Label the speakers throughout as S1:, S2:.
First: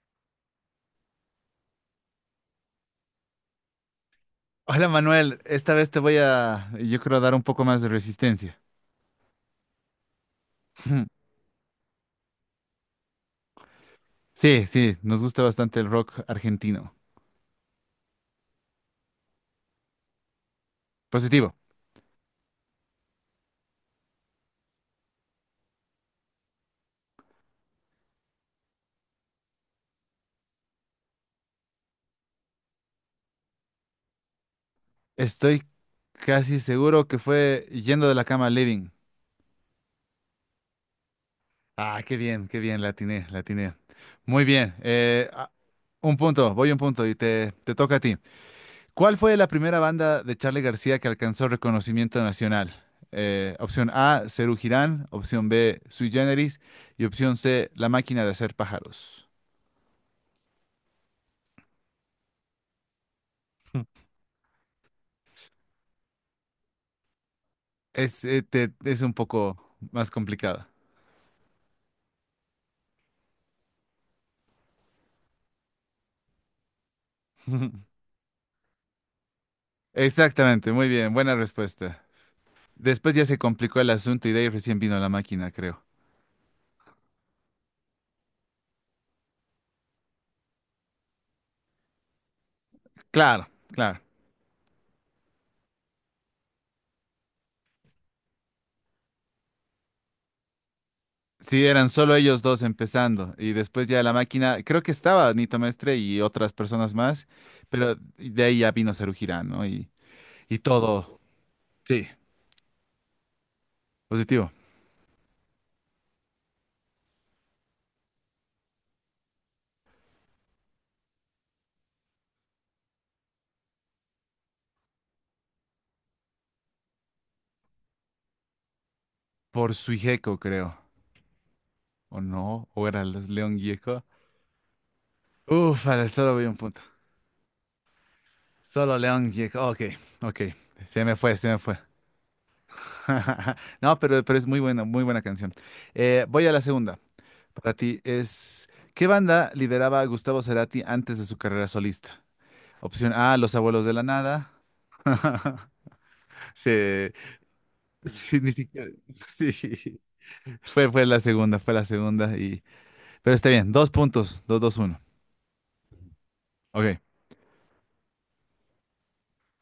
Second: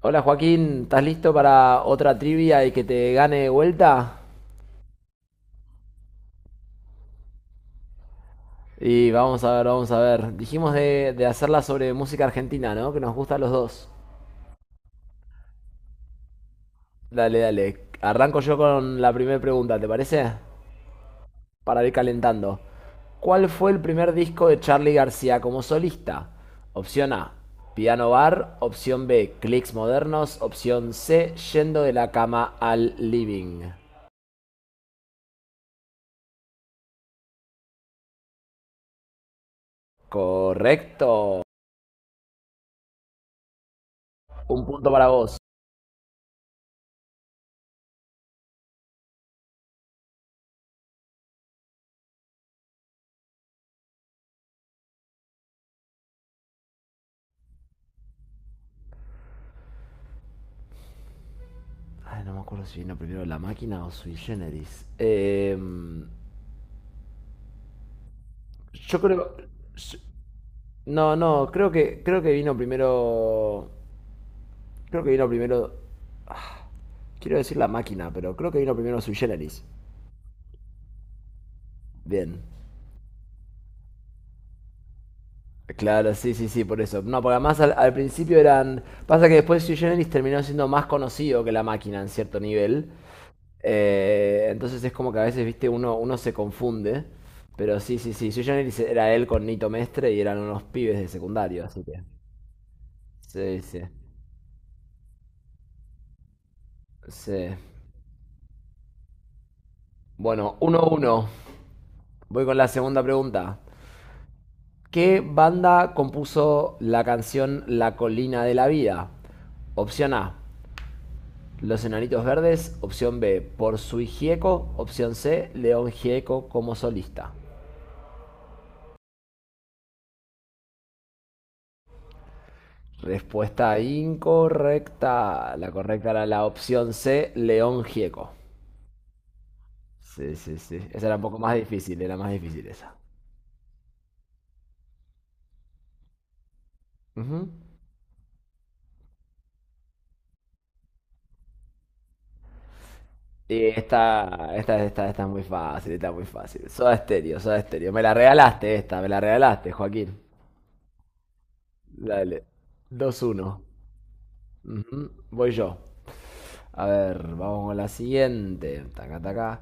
S1: Hola Joaquín, ¿estás listo para otra trivia y que te gane de vuelta?
S2: Hola Manuel, esta vez te voy a, yo creo, dar un poco más de resistencia.
S1: Y vamos a ver, vamos a ver. Dijimos de hacerla sobre música argentina, ¿no? Que nos gusta a los dos.
S2: Sí, sí, nos gusta bastante el rock argentino.
S1: Dale, dale. Arranco yo con la primera pregunta, ¿te parece?
S2: Positivo.
S1: Para ir calentando. ¿Cuál fue el primer disco de Charly García como solista? Opción A, Piano Bar. Opción B, Clicks Modernos. Opción C, Yendo de la cama al living.
S2: Estoy casi seguro que fue Yendo de la cama a Living.
S1: Correcto.
S2: Ah, qué bien, la atiné, la atiné. Muy
S1: Un
S2: bien,
S1: punto para vos.
S2: un punto, voy un punto y te toca a ti. ¿Cuál fue la primera banda de Charly García que alcanzó reconocimiento nacional? Opción A, Serú Girán, opción B, Sui Generis y opción C, La máquina de hacer pájaros.
S1: Ay, no me acuerdo si vino primero la máquina o Sui Generis.
S2: Es, eh, te-
S1: Yo
S2: es un
S1: creo.
S2: poco más complicado.
S1: No, no, creo que vino primero. Creo que vino primero. Quiero decir la máquina, pero creo que vino primero Sui Generis.
S2: Exactamente, muy bien, buena respuesta.
S1: Bien.
S2: Después ya se complicó el asunto y de ahí recién vino la máquina, creo.
S1: Claro, sí, sí, sí, por eso. No, porque además al principio eran. Pasa que después Sui Generis terminó siendo más conocido que la máquina en cierto nivel.
S2: Claro, claro.
S1: Entonces es como que a veces, viste, uno se confunde. Pero sí, sí, sí. Sui Generis era él con Nito Mestre y eran unos pibes de secundario,
S2: Sí,
S1: así
S2: eran
S1: que.
S2: solo ellos dos empezando y
S1: Sí, sí,
S2: después ya la máquina, creo que estaba Nito Mestre y otras personas más,
S1: sí.
S2: pero de ahí ya vino Cerujirán, ¿no? Y,
S1: Bueno,
S2: y
S1: 1
S2: todo.
S1: uno.
S2: Sí,
S1: Voy con la segunda pregunta.
S2: positivo.
S1: ¿Qué banda compuso la canción La Colina de la Vida? Opción A, Los Enanitos Verdes. Opción B, Por Sui Gieco. Opción C, León Gieco como solista.
S2: Por Suijeco, creo. ¿O no? ¿O era los León
S1: Respuesta
S2: Gieco?
S1: incorrecta. La
S2: Uf, al
S1: correcta era
S2: estado
S1: la
S2: voy un punto.
S1: opción C, León Gieco.
S2: Solo León Jack. Ok,
S1: Sí,
S2: ok.
S1: sí, sí.
S2: Se
S1: Esa era
S2: me
S1: un
S2: fue,
S1: poco
S2: se
S1: más
S2: me fue.
S1: difícil, era más difícil esa.
S2: No, pero es muy buena canción. Voy a la segunda.
S1: Ujú.
S2: Para ti es, ¿qué banda lideraba Gustavo Cerati antes de su carrera solista? Opción A, Los
S1: Sí,
S2: Abuelos de la Nada.
S1: esta es muy fácil, está muy fácil.
S2: Sí,
S1: Soda Stereo, Soda Stereo. Me la
S2: sí, ni
S1: regalaste
S2: siquiera.
S1: esta, me la regalaste,
S2: Sí.
S1: Joaquín.
S2: Fue la segunda, fue la segunda.
S1: Dale.
S2: Y, pero está
S1: 2-1.
S2: bien, dos puntos, dos, dos, uno.
S1: Ujú, voy yo. A
S2: Ok,
S1: ver, vamos con la siguiente. Taca, taca.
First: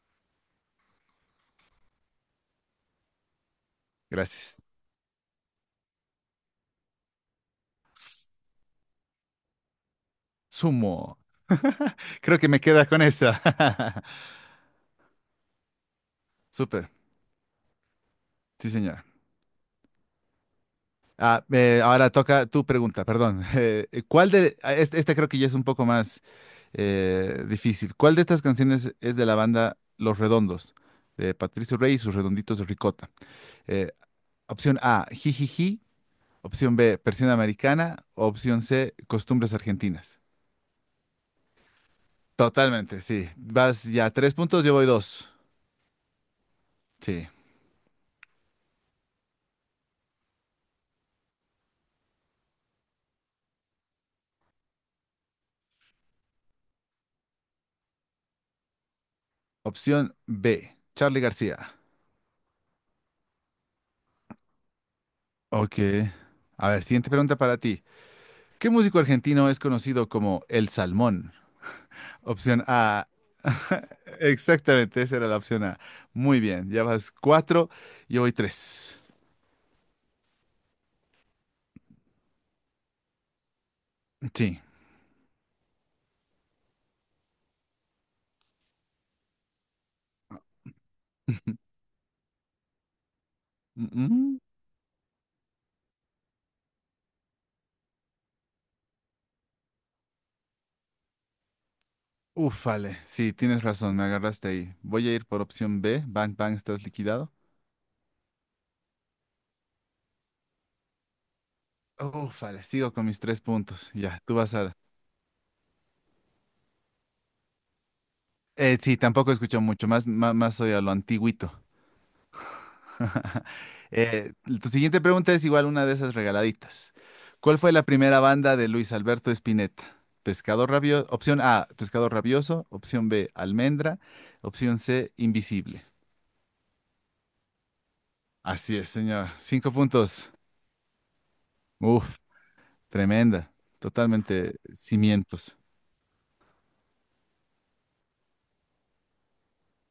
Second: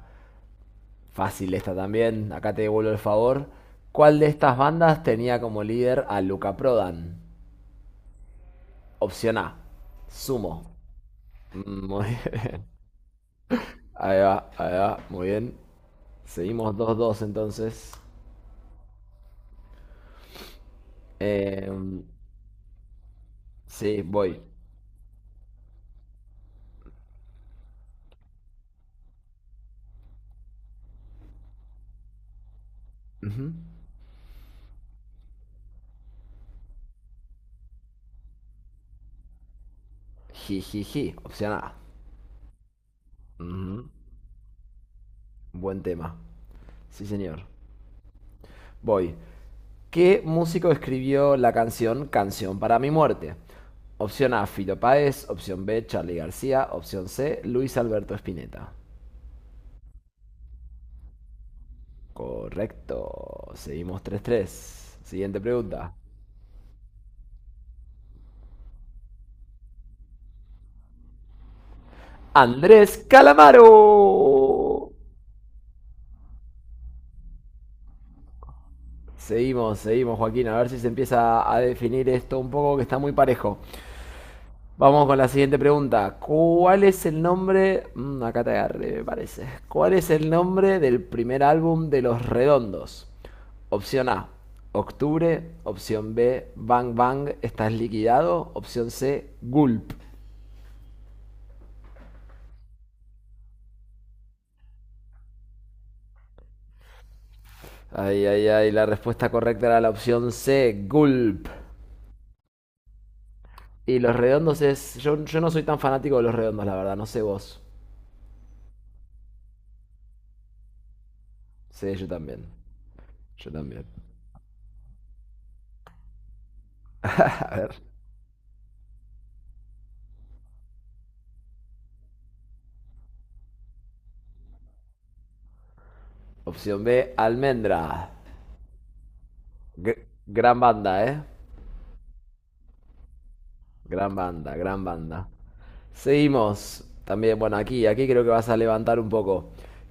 S1: Fácil esta también. Acá te devuelvo el favor. ¿Cuál de estas
S2: gracias.
S1: bandas tenía como líder a Luca Prodan? Opción A. Sumo.
S2: Sumo.
S1: Mm, muy
S2: Creo que me
S1: bien.
S2: queda con esa.
S1: Ahí va, ahí va. Muy bien. Seguimos
S2: Súper,
S1: 2-2 entonces.
S2: sí, señor.
S1: Em,
S2: Ahora toca tu pregunta, perdón.
S1: sí,
S2: ¿Cuál
S1: voy.
S2: de, ah, este creo que ya es un poco más difícil. ¿Cuál de estas canciones es de la banda Los Redondos, de Patricio Rey y sus Redonditos de Ricota?
S1: Ujú.
S2: Eh, Opción A, Jijiji. Opción B, Persiana Americana. Opción C, Costumbres Argentinas.
S1: Jijiji, opción A.
S2: Totalmente, sí. Vas
S1: Ujú.
S2: ya 3 puntos, yo voy dos.
S1: Buen tema. Sí,
S2: Sí.
S1: señor. Voy. ¿Qué músico escribió la canción Canción para mi muerte? Opción A, Fito Páez. Opción B, Charly García. Opción C, Luis Alberto Spinetta.
S2: Opción B, Charly García.
S1: Correcto. Seguimos tres tres. Siguiente
S2: Ok.
S1: pregunta.
S2: A ver, siguiente pregunta para ti. ¿Qué músico argentino es conocido como El Salmón? Opción
S1: Andrés
S2: A.
S1: Calamaro.
S2: Exactamente, esa era la opción A. Muy bien, ya vas cuatro y hoy tres.
S1: Seguimos, seguimos, Joaquín. A ver si se empieza a definir esto un poco, que está muy parejo.
S2: Sí.
S1: Vamos con la siguiente pregunta. ¿Cuál es el nombre? Mm, acá te agarré, me parece. ¿Cuál es el nombre del primer álbum de Los Redondos?
S2: Mm,
S1: Opción A,
S2: mm.
S1: Octubre. Opción B, Bang Bang, estás liquidado. Opción C, Gulp.
S2: Ufale, sí, tienes razón, me agarraste ahí. Voy a ir por opción B. Bang, bang, estás liquidado.
S1: Ay, ay, ay, la respuesta correcta era la opción C, Gulp.
S2: Ufale, sigo con mis tres puntos.
S1: Y Los
S2: Ya, tú vas
S1: Redondos
S2: a...
S1: es... Yo no soy tan fanático de Los Redondos, la verdad, no sé vos.
S2: Sí, tampoco escucho mucho, más soy a lo antiguito.
S1: Sí, yo también. Yo también.
S2: Eh, Tu siguiente pregunta es igual una de esas regaladitas.
S1: A
S2: ¿Cuál
S1: ver.
S2: fue la primera banda de Luis Alberto Spinetta? Opción A, Pescador rabioso, opción B, Almendra, opción C, Invisible.
S1: Opción B, Almendra.
S2: Así es, señor. Cinco puntos.
S1: Gran banda, ¿eh?
S2: Uf, tremenda.
S1: Gran banda,
S2: Totalmente
S1: gran banda.
S2: cimientos.
S1: Seguimos. También, bueno, aquí, aquí creo que vas a levantar un poco.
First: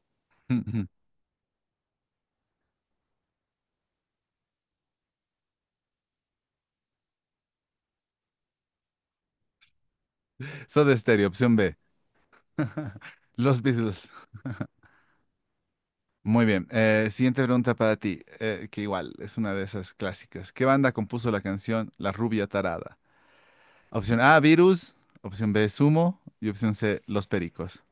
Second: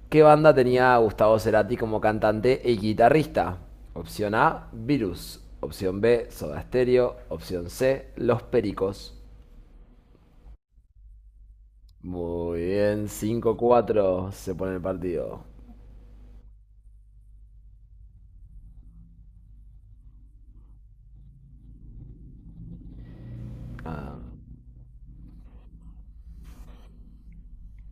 S1: ¿Qué banda tenía Gustavo Cerati como cantante y guitarrista? Opción A, Virus. Opción B, Soda Stereo. Opción C, Los Pericos.
S2: Soda Stereo, opción B.
S1: Muy bien, cinco
S2: Los Beatles.
S1: cuatro se pone el partido.
S2: Muy bien. Siguiente pregunta para ti, que igual es una de esas clásicas. ¿Qué banda compuso la canción La Rubia Tarada? Opción
S1: Ah,
S2: A, virus. Opción B, sumo. Y opción C, los pericos.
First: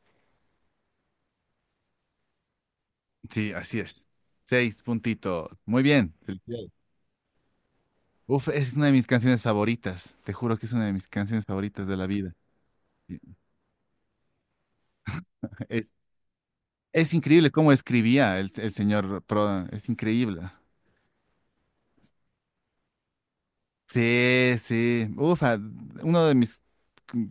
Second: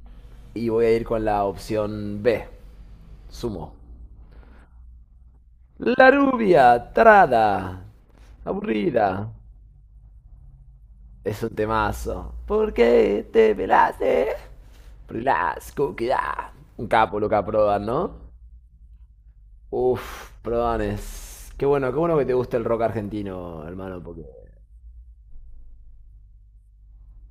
S1: y voy a ir con la opción B,
S2: Sí,
S1: sumo.
S2: así es. Seis puntitos. Muy
S1: La
S2: bien.
S1: rubia,
S2: Felicidades.
S1: tarada,
S2: Uf, es una de
S1: aburrida.
S2: mis canciones favoritas. Te juro que es una de mis
S1: Es
S2: canciones
S1: un
S2: favoritas de la
S1: temazo.
S2: vida.
S1: ¿Por
S2: Y
S1: qué te pelaste?
S2: Es,
S1: Blasco, queda. Un
S2: es
S1: capo, loca,
S2: increíble cómo
S1: Prodan, ¿no?
S2: escribía el señor Prodan. Es
S1: Uf,
S2: increíble.
S1: Prodan. Qué bueno que te guste el rock argentino, hermano, porque
S2: Sí, sí. Uf, uno de mis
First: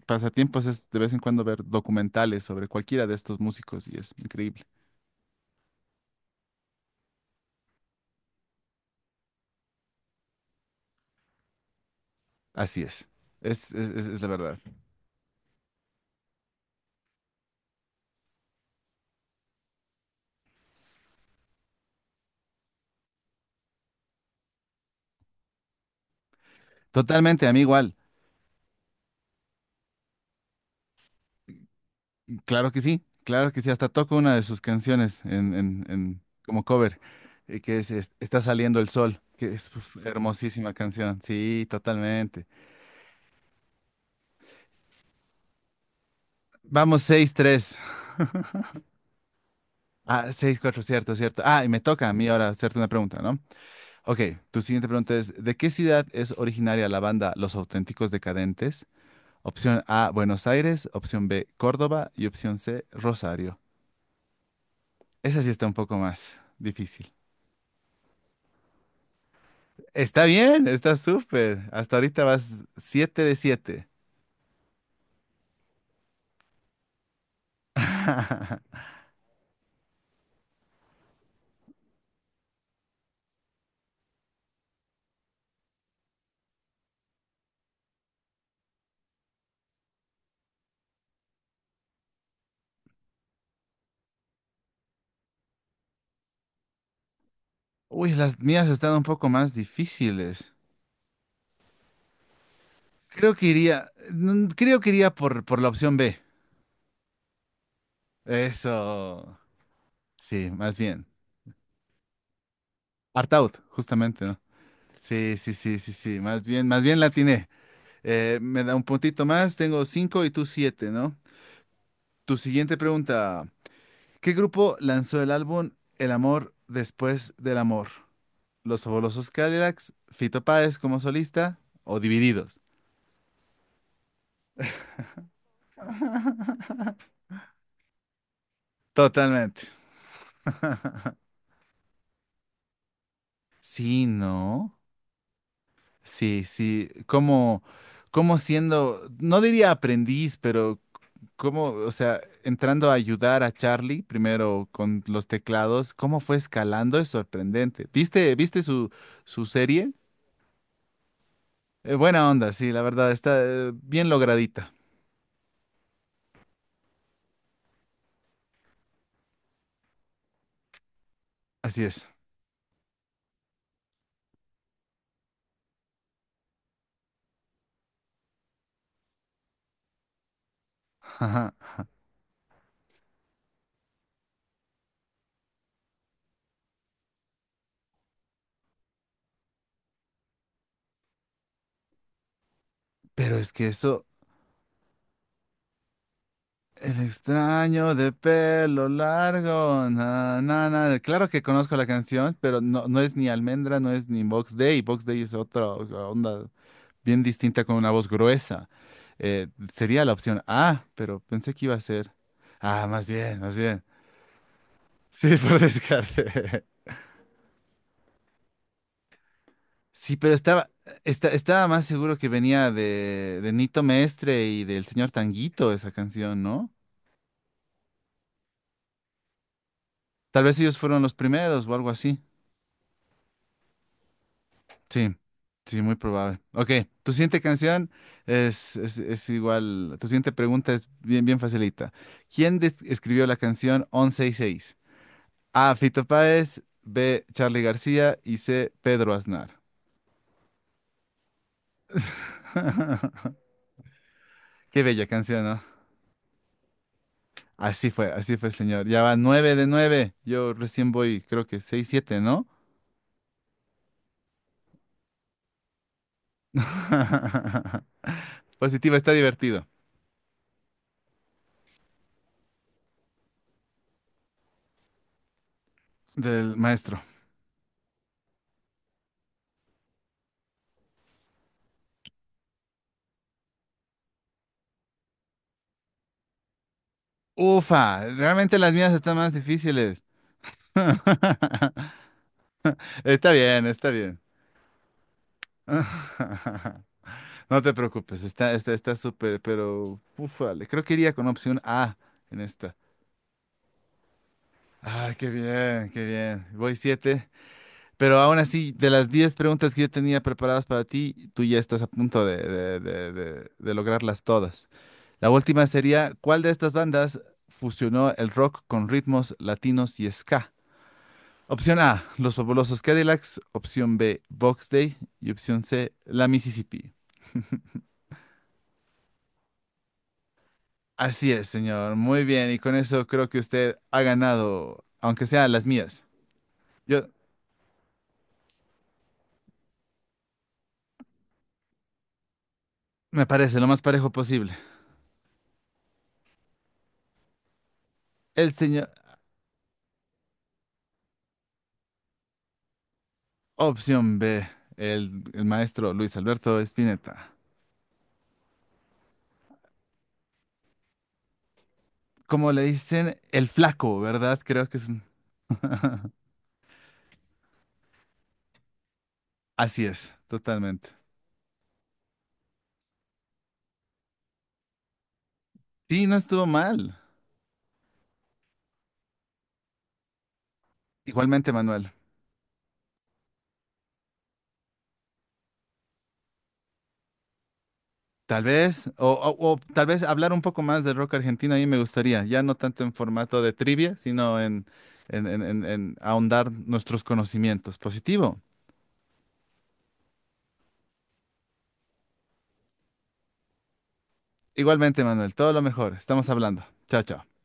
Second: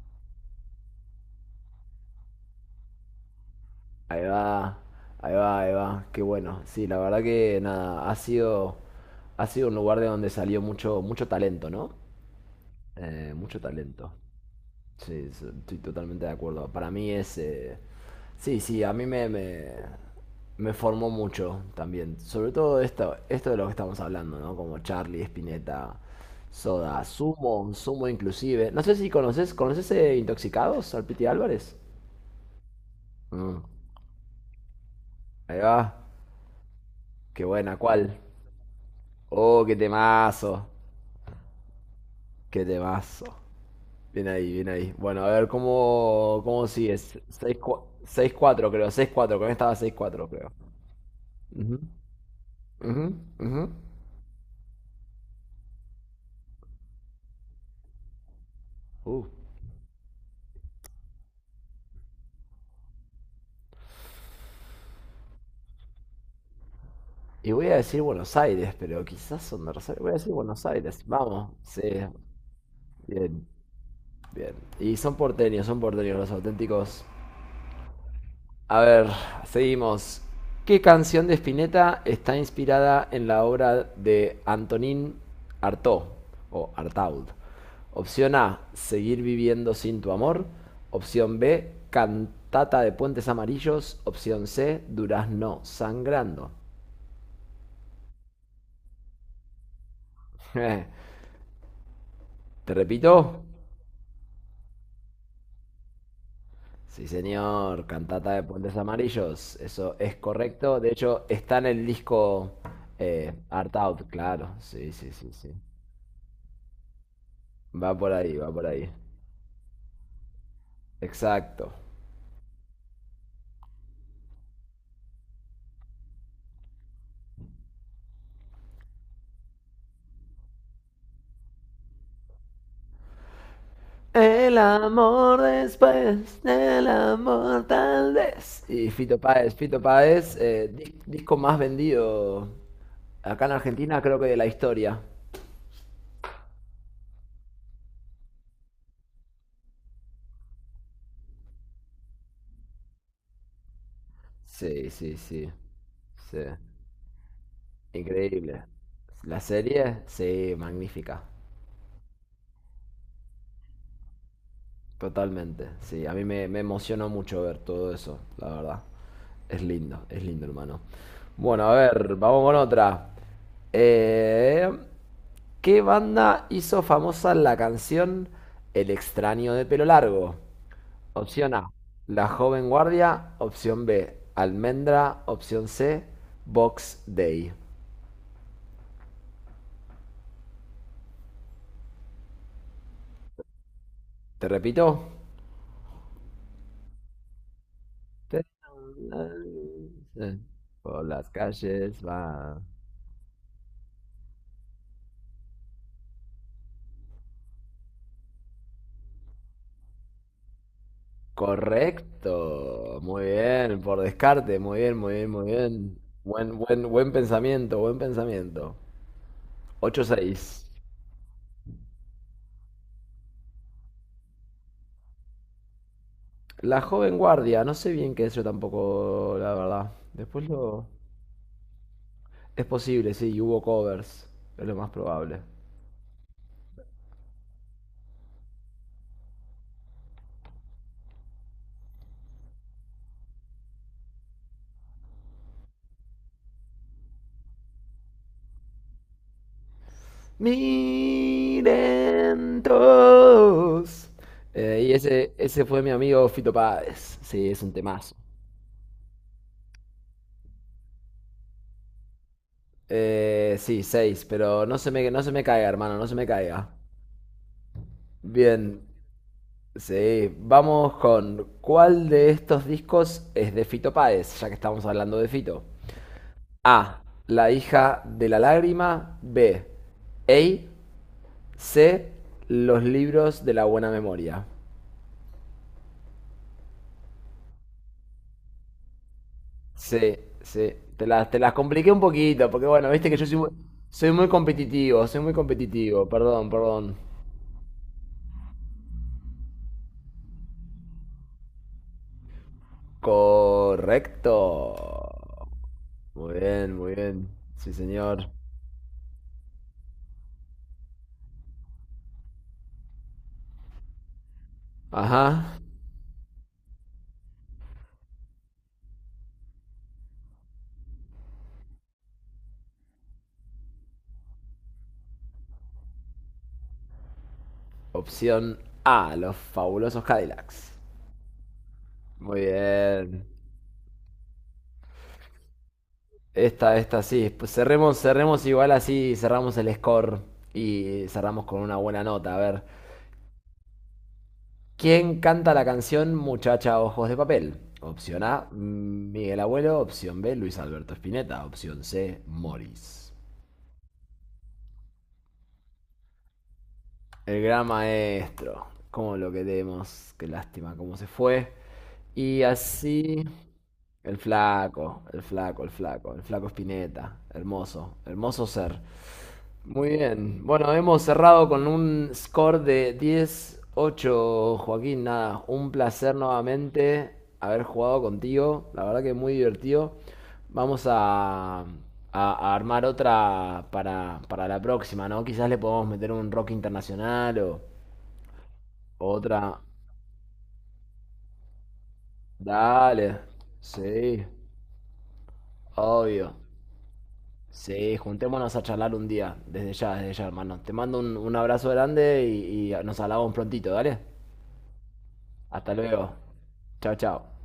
S2: pasatiempos es de vez en cuando ver documentales sobre cualquiera de estos músicos y es
S1: ahí
S2: increíble.
S1: va, ahí va, ahí va. Qué bueno. Sí, la verdad que nada, ha sido un lugar de donde salió mucho, mucho talento, ¿no?
S2: Así es.
S1: Mucho
S2: Es, es, es-
S1: talento.
S2: es la verdad.
S1: Sí, sí, estoy totalmente de acuerdo. Para mí es... Sí, sí, a mí me formó mucho también. Sobre todo esto, esto de lo que estamos hablando, ¿no? Como Charlie, Spinetta, Soda,
S2: Totalmente, a mí
S1: Sumo,
S2: igual.
S1: Sumo inclusive. No sé si conoces, ¿conoces Intoxicados al Piti Álvarez?
S2: Claro que
S1: Mm,
S2: sí, hasta toco una de sus canciones en,
S1: ahí
S2: en,
S1: va.
S2: en- como cover,
S1: Qué buena, ¿cuál?
S2: Está saliendo el sol, que
S1: Oh,
S2: es
S1: qué
S2: uf,
S1: temazo.
S2: hermosísima canción, sí, totalmente.
S1: Qué temazo. Bien ahí, bien ahí. Bueno, a ver cómo, cómo
S2: Vamos,
S1: sigues.
S2: 6-3
S1: Seis cuatro creo. Seis cuatro. Con esta va seis cuatro creo.
S2: 6-4, cierto, cierto. Ah, y
S1: Ujú,
S2: me toca a mí ahora hacerte una
S1: ujú,
S2: pregunta, ¿no?
S1: ujú.
S2: Ok, tu siguiente pregunta es, ¿de qué ciudad es originaria la banda Los Auténticos Decadentes?
S1: Uh,
S2: Opción A, Buenos Aires, opción B, Córdoba y opción C, Rosario. Esa sí está un poco más difícil.
S1: Y voy a decir Buenos Aires, pero quizás son de Rosario. Voy a
S2: Está
S1: decir Buenos
S2: bien, está
S1: Aires. Vamos,
S2: súper.
S1: sí.
S2: Hasta ahorita vas siete de
S1: Bien,
S2: siete.
S1: bien. Y son porteños los auténticos. A ver, seguimos. ¿Qué canción de Spinetta está inspirada en la obra de Antonín Artaud o Artaud? Opción A, Seguir viviendo sin tu amor. Opción B, Cantata de Puentes Amarillos. Opción C, Durazno sangrando.
S2: Uy, las mías están un poco más difíciles.
S1: Te repito,
S2: Creo que iría, creo que iría por la opción B.
S1: sí señor, Cantata de Puentes
S2: Eso.
S1: Amarillos, eso es
S2: Sí, más
S1: correcto. De
S2: bien.
S1: hecho, está en el disco
S2: Art out,
S1: Art Out,
S2: justamente, ¿no?
S1: claro. Sí, sí, sí,
S2: Sí,
S1: sí.
S2: sí, sí, sí, sí. Más bien la atiné.
S1: Va por ahí, va
S2: Me
S1: por
S2: da un
S1: ahí.
S2: puntito más, tengo 5 y tú 7, ¿no?
S1: Exacto.
S2: Tu siguiente pregunta. ¿Qué grupo lanzó el álbum El amor después del amor? Los Fabulosos Cadillacs, Fito Páez como solista o Divididos.
S1: El amor después, el amor tal vez. Y Fito Páez,
S2: Totalmente.
S1: Fito Páez, disco más vendido acá en Argentina,
S2: Sí,
S1: creo que de la
S2: ¿no?
S1: historia.
S2: Sí, sí. Como siendo, no diría aprendiz, pero como, o sea, entrando a ayudar a Charlie primero
S1: Sí,
S2: con
S1: sí,
S2: los
S1: sí.
S2: teclados, cómo fue
S1: Sí.
S2: escalando es sorprendente. ¿Viste,
S1: Increíble.
S2: viste su,
S1: La
S2: su serie?
S1: serie, sí, magnífica.
S2: Buena onda, sí, la verdad, está bien logradita.
S1: Totalmente. Sí, a mí me emocionó mucho ver todo eso, la verdad. Es lindo, hermano. Bueno, a
S2: Así es.
S1: ver, vamos con otra. Eh, ¿Qué banda hizo famosa la canción El extraño de pelo largo?
S2: Ajá.
S1: Opción A, La joven guardia. Opción B, Almendra. Opción C, Box Day.
S2: Pero es que eso,
S1: ¿Te repito?
S2: El extraño de
S1: Pero,
S2: pelo largo.
S1: eh,
S2: Na, na, na.
S1: por
S2: Claro
S1: las
S2: que conozco la
S1: calles
S2: canción,
S1: va.
S2: pero no, no es ni Almendra, no es ni Box Day. Box Day es otra o sea, onda bien distinta con una voz gruesa. Eh, Sería la opción A, pero pensé que iba a ser. Ah,
S1: Correcto.
S2: más
S1: Muy
S2: bien, más
S1: bien.
S2: bien.
S1: Por descarte. Muy bien, muy bien,
S2: Sí,
S1: muy
S2: por
S1: bien. Buen,
S2: descarte.
S1: buen, buen pensamiento, buen pensamiento. Ocho
S2: Sí, pero
S1: seis.
S2: estaba más seguro que venía de Nito Mestre y del señor Tanguito esa canción, ¿no?
S1: La joven guardia. No sé bien qué es yo tampoco, la verdad.
S2: Tal
S1: Después
S2: vez ellos
S1: lo...
S2: fueron los primeros o algo así.
S1: Es posible, sí. Hubo covers. Es lo más
S2: Sí,
S1: probable.
S2: sí, muy probable. Ok, tu siguiente canción es igual, tu siguiente pregunta es bien, bien facilita. ¿Quién escribió la canción Once sesenta y seis? A. Fito Páez, B. Charly García y C. Pedro Aznar.
S1: Miren todos.
S2: Qué
S1: Y
S2: bella
S1: ese,
S2: canción, ¿no?
S1: ese fue mi amigo Fito Páez. Sí, es un temazo.
S2: Así fue, señor. Ya va 9 de 9. Yo recién voy, creo que seis, siete, ¿no?
S1: Sí, seis, pero no se me, no se me caiga, hermano, no se me caiga. Bien,
S2: Positivo, está divertido.
S1: sí, vamos con ¿cuál de estos discos es de Fito Páez, ya que estamos hablando de Fito?
S2: Del
S1: A,
S2: maestro.
S1: La hija de la lágrima, B, Ey, C, Los libros de la buena memoria.
S2: Ufa, realmente las mías están más difíciles.
S1: Sí, sí, te las compliqué un poquito, porque bueno, viste que yo
S2: Está
S1: soy,
S2: bien, está bien.
S1: soy muy competitivo, perdón, perdón.
S2: No te preocupes, está súper, pero ufale, creo que iría con opción A en esta.
S1: Correcto.
S2: Ay, qué bien, qué
S1: Muy
S2: bien. Voy
S1: bien, muy bien.
S2: siete,
S1: Sí,
S2: pero
S1: señor.
S2: aún así, de las 10 preguntas que yo tenía preparadas para ti, tú ya estás a punto de lograrlas todas. La
S1: Ajá.
S2: última sería, ¿cuál de estas bandas fusionó el rock con ritmos latinos y ska? Opción A, Los Fabulosos Cadillacs. Opción B, Box Day. Y opción C, La Mississippi.
S1: Opción A, los fabulosos Cadillacs.
S2: Así es, señor. Muy
S1: Muy
S2: bien. Y con eso
S1: bien.
S2: creo que usted ha ganado, aunque sea las mías.
S1: Esta
S2: Yo,
S1: sí. Pues cerremos, cerremos igual así, cerramos el score y cerramos con una buena nota. A ver,
S2: me parece lo más parejo posible.
S1: ¿quién canta la canción Muchacha Ojos de Papel? Opción A,
S2: El señor,
S1: Miguel Abuelo. Opción B, Luis Alberto Spinetta. Opción C, Morris.
S2: opción B, el maestro Luis Alberto Spinetta.
S1: El gran maestro. Cómo lo queremos. Qué lástima cómo se fue. Y
S2: Como le dicen,
S1: así.
S2: el flaco,
S1: El
S2: ¿verdad? Creo que es.
S1: flaco, el flaco, el flaco, el flaco Spinetta. Hermoso, hermoso ser.
S2: Así
S1: Muy
S2: es,
S1: bien. Bueno,
S2: totalmente.
S1: hemos cerrado con un score de diez ocho, Joaquín. Nada, un
S2: Sí,
S1: placer
S2: no estuvo mal.
S1: nuevamente haber jugado contigo. La verdad que muy divertido. Vamos
S2: Igualmente, Manuel.
S1: a armar otra para la próxima, ¿no? Quizás le podemos meter un rock internacional
S2: Tal vez,
S1: o
S2: o
S1: otra.
S2: tal vez hablar un poco más del rock argentino a mí me gustaría, ya no tanto en
S1: Dale.
S2: formato de trivia,
S1: Sí,
S2: sino en
S1: obvio.
S2: ahondar nuestros conocimientos.
S1: Sí,
S2: Positivo.
S1: juntémonos a charlar un día. Desde ya, hermano. Te mando un abrazo grande y nos hablamos prontito, ¿dale?
S2: Igualmente, Manuel, todo lo
S1: Hasta
S2: mejor.
S1: luego.
S2: Estamos hablando.
S1: Chao,
S2: Chao, chao.
S1: chao.